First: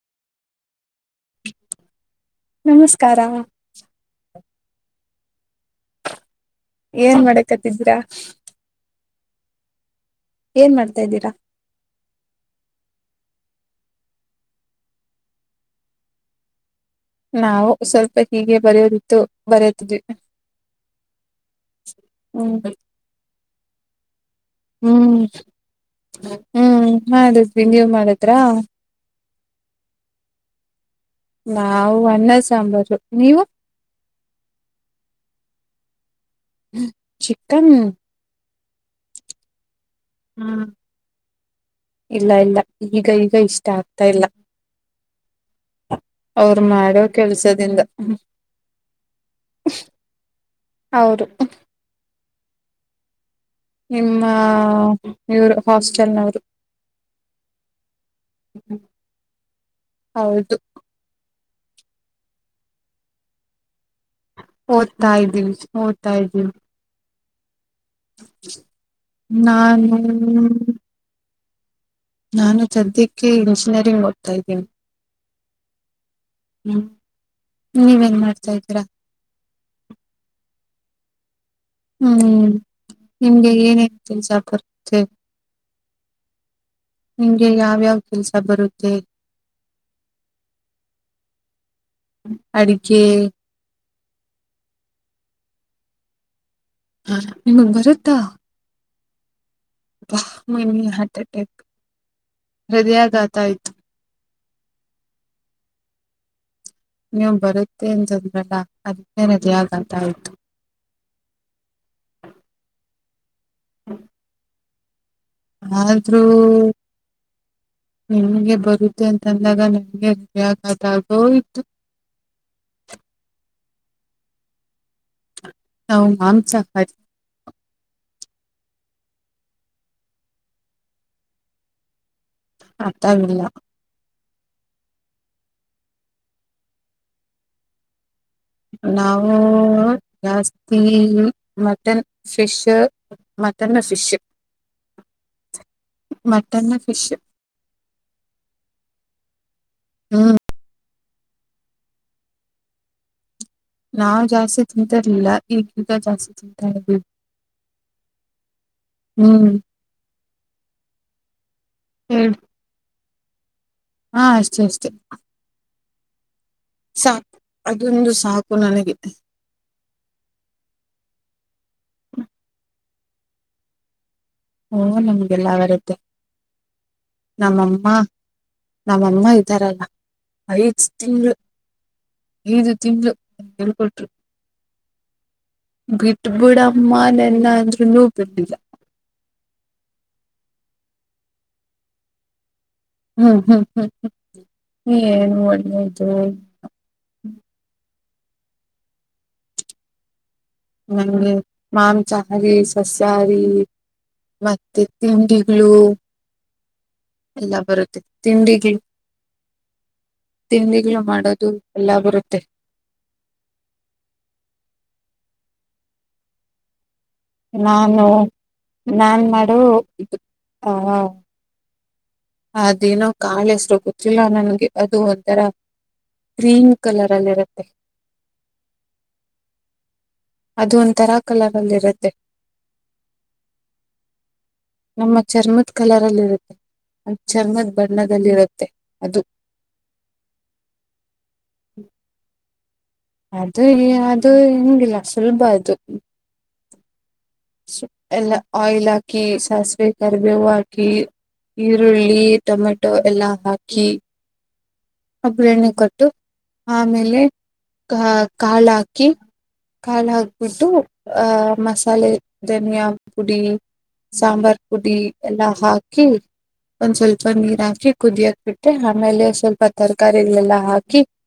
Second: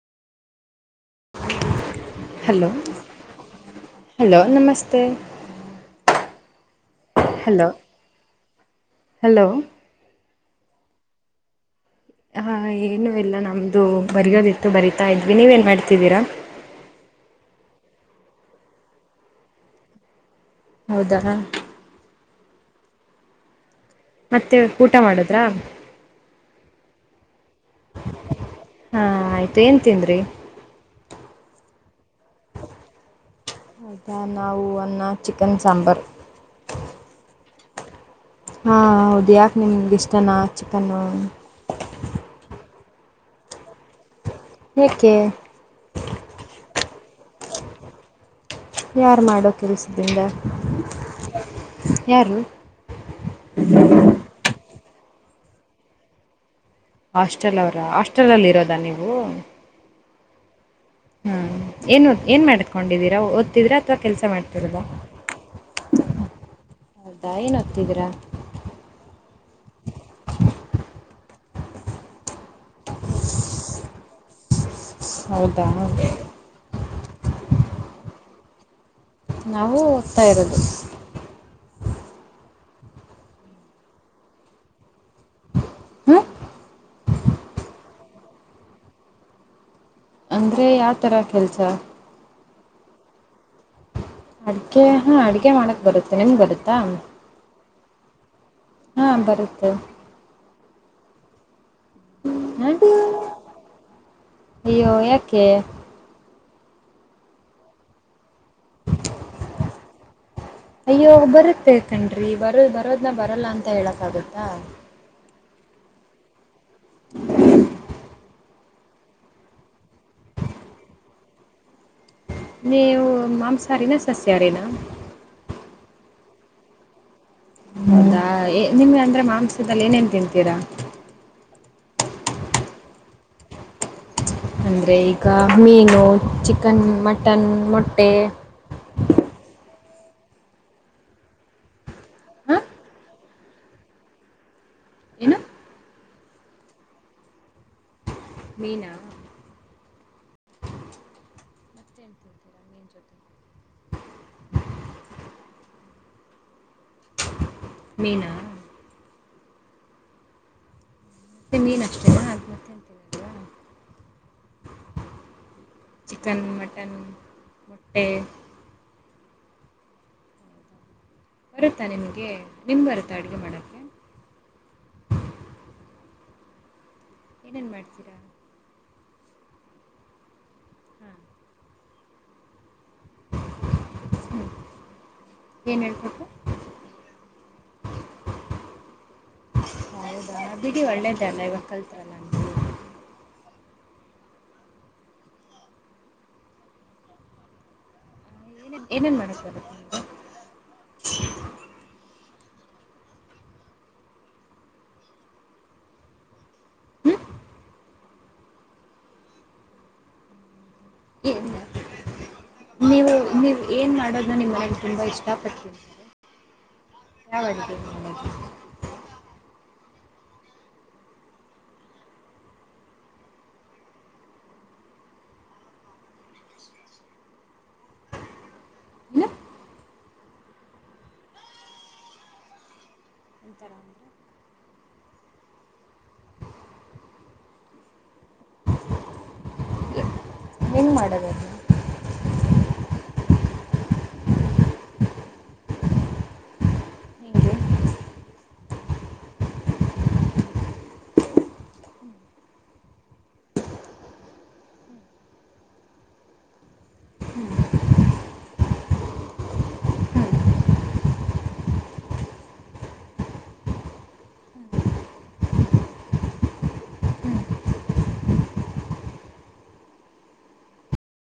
Hello ನಮಸ್ಕಾರ hello ನಮಸ್ತೆ ಏನ್ ಹಲೋ ಮಾಡಕತ್ತಿದ್ರಾ ಹಲೋ ಏನ್ ಮಾಡ್ತಾ ಇದೀರಾ? ಹಾ ಏನು ಎಲ್ಲ ನಮ್ದು ಬರಿಯೋದಿತ್ತು ಬರಿತಾ ಇದ್ವಿ ನೀವೇನ್ ಮಾಡ್ತಿದ್ದೀರಾ? ನಾವು ಸ್ವಲ್ಪ ಹೀಗೆ ಬರೆಯೋದಿತ್ತು ಬರೆಯತಿದ್ವಿ. ಹೌದಾ ಹ್ಮ್ ರಿ ಮತ್ತೆ ಊಟ ಹ್ಮ್ ಮಾಡುದ್ರಾ ಹ್ಮ್ ಮಾಡುದ್ವಿ ನೀವ್ ಮಾಡುದ್ರಾ? ತ್ತೇನ್ ತಿಂದ್ರಿ? ನಾವು ಅನ್ನ ಸಾಂಬಾರು ನೀವು ಹೌದಾ ನಾವು ಅನ್ನ ಚಿಕನ್ ಸಾಂಬಾರು. ಕನ್ ಹಾ ಹಾ ಹೌದು ಯಾಕೆ ನಿಮ್ಗೆ ಇಷ್ ಹ್ಮ್ ಇಲ್ಲ ಇಲ್ಲ. ಈಗ ಈಗ ಇಷ್ಟ ಆಗ್ತಾ ಇಲ್ಲ. ಏಕೆ ಅವ್ರ ಮಾಡೋದ್ ಕೆಲ್ಸದಿಂದ. ಯಾರು ಮಾಡೋ ಕೆಲ್ಸದಿಂದ, ಅವರು ಯಾರು. ನಿಮ್ಮ ಇವರು ಹಾಸ್ಟೆಲ್ನವ್ರು. ಹಾಸ್ಟೆಲ್ ಅವರ ಹಾಸ್ಟೆಲ್ಲ್ಲಿ ಇರೋದ ನೀವು. ಹೌದು. ಹ್ಮ ಏನ್ ಏನ್ ಮಾಡ್ಕೊಂಡಿದೀರಾ ಓದ್ ತಿದಿರಾ. ಓದ್ತಾ ಇದ್ದೀವಿ ಓದ್ತಾ ಇದ್ದೀವಿ. ಹೌದ ಎನ್ ಓದ್ ನಾನು. ನಾನು. ಸದ್ಯಕ್ಕೆ ಇಂಜಿನಿಯರಿಂಗ್ ಓದ್ತಾ ಇದ್ದೀನಿ ಹೌದಾ ಹ್ಮ್. ನೀವೇನ್ ಮಾಡ್ತಾ ಇದ್ದೀರಾ. ನಾವು ಓದ್ತಾ ಇರೋದು. ಹ್ಮ್ ನಿಮ್ಗೆ ಏನೇ ಕೆಸಪರುತ್ತೆ ಹ್ಮ. ನಿಂಗೆ ಯಾವ್ಯಾವ ಕೆಲಸ ಬರುತ್ತೆ. ಅಂದ್ರೆ ಯಾವತರ ಕೆಲ್ಸ. ಅಡಗೇ. ಅಡ್ಗೆ ಹಾ ಅಡ್ಗೆ ಮಾಡಕ್ ಬರುತ್ತೆ ನಿಮ್ಗೆ ಬರುತ್ತೆ ಹ ಬರುತ ಹಾ ಬರುತ್ತೆ. ಅಬ್ಬಾ ಮಿ ಹಾರ್ಟ ಅಟ್ಯಾಕ್. ಹ ಹೃದಯಾಘಾತ ಆಯ್ತು. ಅಯ್ಯೋ ಯಾಕೆ. ನೀವು ಬರುತ್ತೆ ಅಂತ ರಲ್ಲ ಅದೇನದ ಆ ಆಯಿತು ಅಯ್ಯೋ ಬರುತ್ತೆ ಕಣ್ ರಿ ಬರದ್ ಬರೋದ್ನ ಬರಲ್ಲ ಅಂತ ಹೇಳೂಕೆ ಅಗುತ್ತ. ಆದ್ರೂ. ನಿಂಗೆ ಬಾರೋ ಬರುತ್ತೆ ಅಂತಂದಾಗ ನಂಗೆತ ಆಗೋತು ನೀವು ಮಾಂಸ ಮಾಂಸ ಅರಿನ ಸಸ್ಯ ಹಾರಿ ನಾ ನಾವು ಮಾಂಸ ಹಾರಿ. ಹೌದಾ ನಿಮ್ಗೆ ಅಂದ್ರೆ ಮಾಂಸದಲ್ಲಿ ಏನೇನ್ ತಿತೀರಾ. ಅರ್ಥಗ್ಲಿಲ್ಲ. ಅಂದರೆ ಈಗ ಮೀನು ಚಿಕನ್ ಮಟನ್ ಮೊಟ್ಟೆ. ನಾವು ಜಾಸ್ತಿ ಮಟನ್ ಹ ಫಿಶ್ ಮಟನ್ ಫಿಶ್ ಏನು ಮಟನ್ ಫಿಶ್. ಮೀನಾ. ಹ್ಮ್ ನಾವು ಜಾಸ್ತಿ ತಿಂತಿರ್ಲಿಲ್ಲ ಈಗೀಗ ಜಾಸ್ತಿ ತಿಂತಾ ಇದವಿ ಮೀನಾ. ಹ್ಮ್ ಮತ್ತು ಮೀನು ಅಷ್ಟೇನಾ ಹ್ಮ್. ಅದು ಮತ್ತೇನು ತಿನ್ನಲ್ವಾ ಹಾ ಅಷ್ಟೇ ಅಷ್ಟೇ. ಚಿಕನ್ ಮಟನ್ ಸಾಕು ಮೊಟ್ಟೆ ಅದೊಂದು ಸಾಕು ನನಗೆ. ಬರುತ್ತಾ ನಿಮಗೆ ನಿಮ್ ಬರುತ್ತಾ ಅಡುಗೆ ಮಾಡೋಕ್ಕೆ. ಓ ನಮ್ಗೆ ಯಲ್ಲ ಬರುತ್ತೆ. ಏನೇನು ನಮ್ಮಮ್ಮ ಮಾಡ್ತೀರಾ ನಮ್ಮಮ್ಮ ತರಲ್ಲ ಐದು ಹಾಂ ತಿಂಗಳು. ದು ತಿಂಗ್ಲು ಎಲ್ಪಟ್ ಏನು ಹೇಳ್ಕೊಟ್ರು ಬಿಟ್ಬಿಡಮ್ಮ ನನ್ ನಾನ್ನ. ಅಂದ್ರೂನು ಬಿಟ್ಟಿಲ್ಲ. ಹೌದಾ ಬಿಡಿ ಒಳ್ಳೇದೆ ಅಲ್ಲ ಇವಾಗ ಕಲ್ತ ರಲ್ಲ ಹ್ಮ್ ಹ್ಮ್ ಹ್ಮ್ ಹ್ಮ್ ಏನು ಒಳ್ಳೇದು ಏನೋ. ಎನ ಎನ ಮಾಡಿಸ್ತಾರಂಥ. ನಮ್ಗೇ ಮಾಂಸ ಮಾಂಸ ಅರಿ ಸಸ್ಯ ಅರಿ ಮತ್ತೆ ತಿಂಡಿಗಳು ಯಲ್ಲ ಬರುತ್ತೇ ತಿಂಡಿ ತಿಂಡಿ ಅಡುಗೆ ಮಾಡೋದು ಎಲ್ಲ ಬರುತ್ತೆ. ತ್ತೆ. ನೀವ್ ಏನ್ ಮಾಡೋದ ನಾ ನಿಮ್ ಮನೆಯಲ್ಲಿ ತುಂಬಾ ಇಷ್ಟಪಟ್ಟಿ ತಿಂತಿರಾ ನಾನು ನಾನ್ ಮಾಡು ತರ ಅದೇನೋ ಕಾಳ್ ಹೆಸರು ಗೊತ್ತಿಲ್ಲ ನನ್ಗೆ ಅದು ಒಂಥರ ಕ್ರೀಮ್ ಗ್ರೀನ್ ಅಲ್ಲಿರುತ್ತೆ. ಏನು ಅದು ಒಂತರ ಕಲರ್ ಅಲ್ಲಿರುತ್ತೆ ನಮ್ಮ ಚರ್ಮದ ಕಲರ್ ಅಲ್ಲಿ ಇರುತ್ತೆ. ಅದ್ ಚರ್ಮದ್ ಬಣ್ಣದಲ್ಲಿರುತ್ತೆ ಅದು ಹೆಂಗ್ ಮಾಡೋದದು ಹ ಅದು ಯ ಅದು ಹೆಂಗಿಲ್ಲ ಸುಲಭ ಅದು ಹೇಗೆ ಎಲ್ಲ ಆಯಿಲ್ ಹಾಕಿ ಸಾಸಿವೆ ಕರಿಬೇವು ಹಾಕಿ ಈರುಳ್ಳಿ ಟೊಮೆಟೊ ಎಲ್ಲಾ ಹಾಕಿ ಒಗ್ರಣ್ಣೆ ಕೊಟ್ಟು ಆಮೇಲೆ ಆಹ ಕಾಳ್ ಹಾಕಿ ಕಾಳ್ ಹಾಕ್ಬಿಟ್ಟು ಆ ಮಸಾಲೆ ಧನ್ಯ ಪುಡಿ ಸಾಂಬಾರ್ ಪುಡಿ ಎಲ್ಲ ಹಾಕಿ ಒಂದ್ ಸ್ವಲ್ಪ ನೀರ್ ಹಾಕಿ ಕುಡಿಯೋಕ್ ಬಿಟ್ರೆ ಆಮೇಲೆ ಸ್ವಲ್ಪ ತರಕಾರಿಗ್ಳೆಲ್ಲಾ ಹಾಕಿ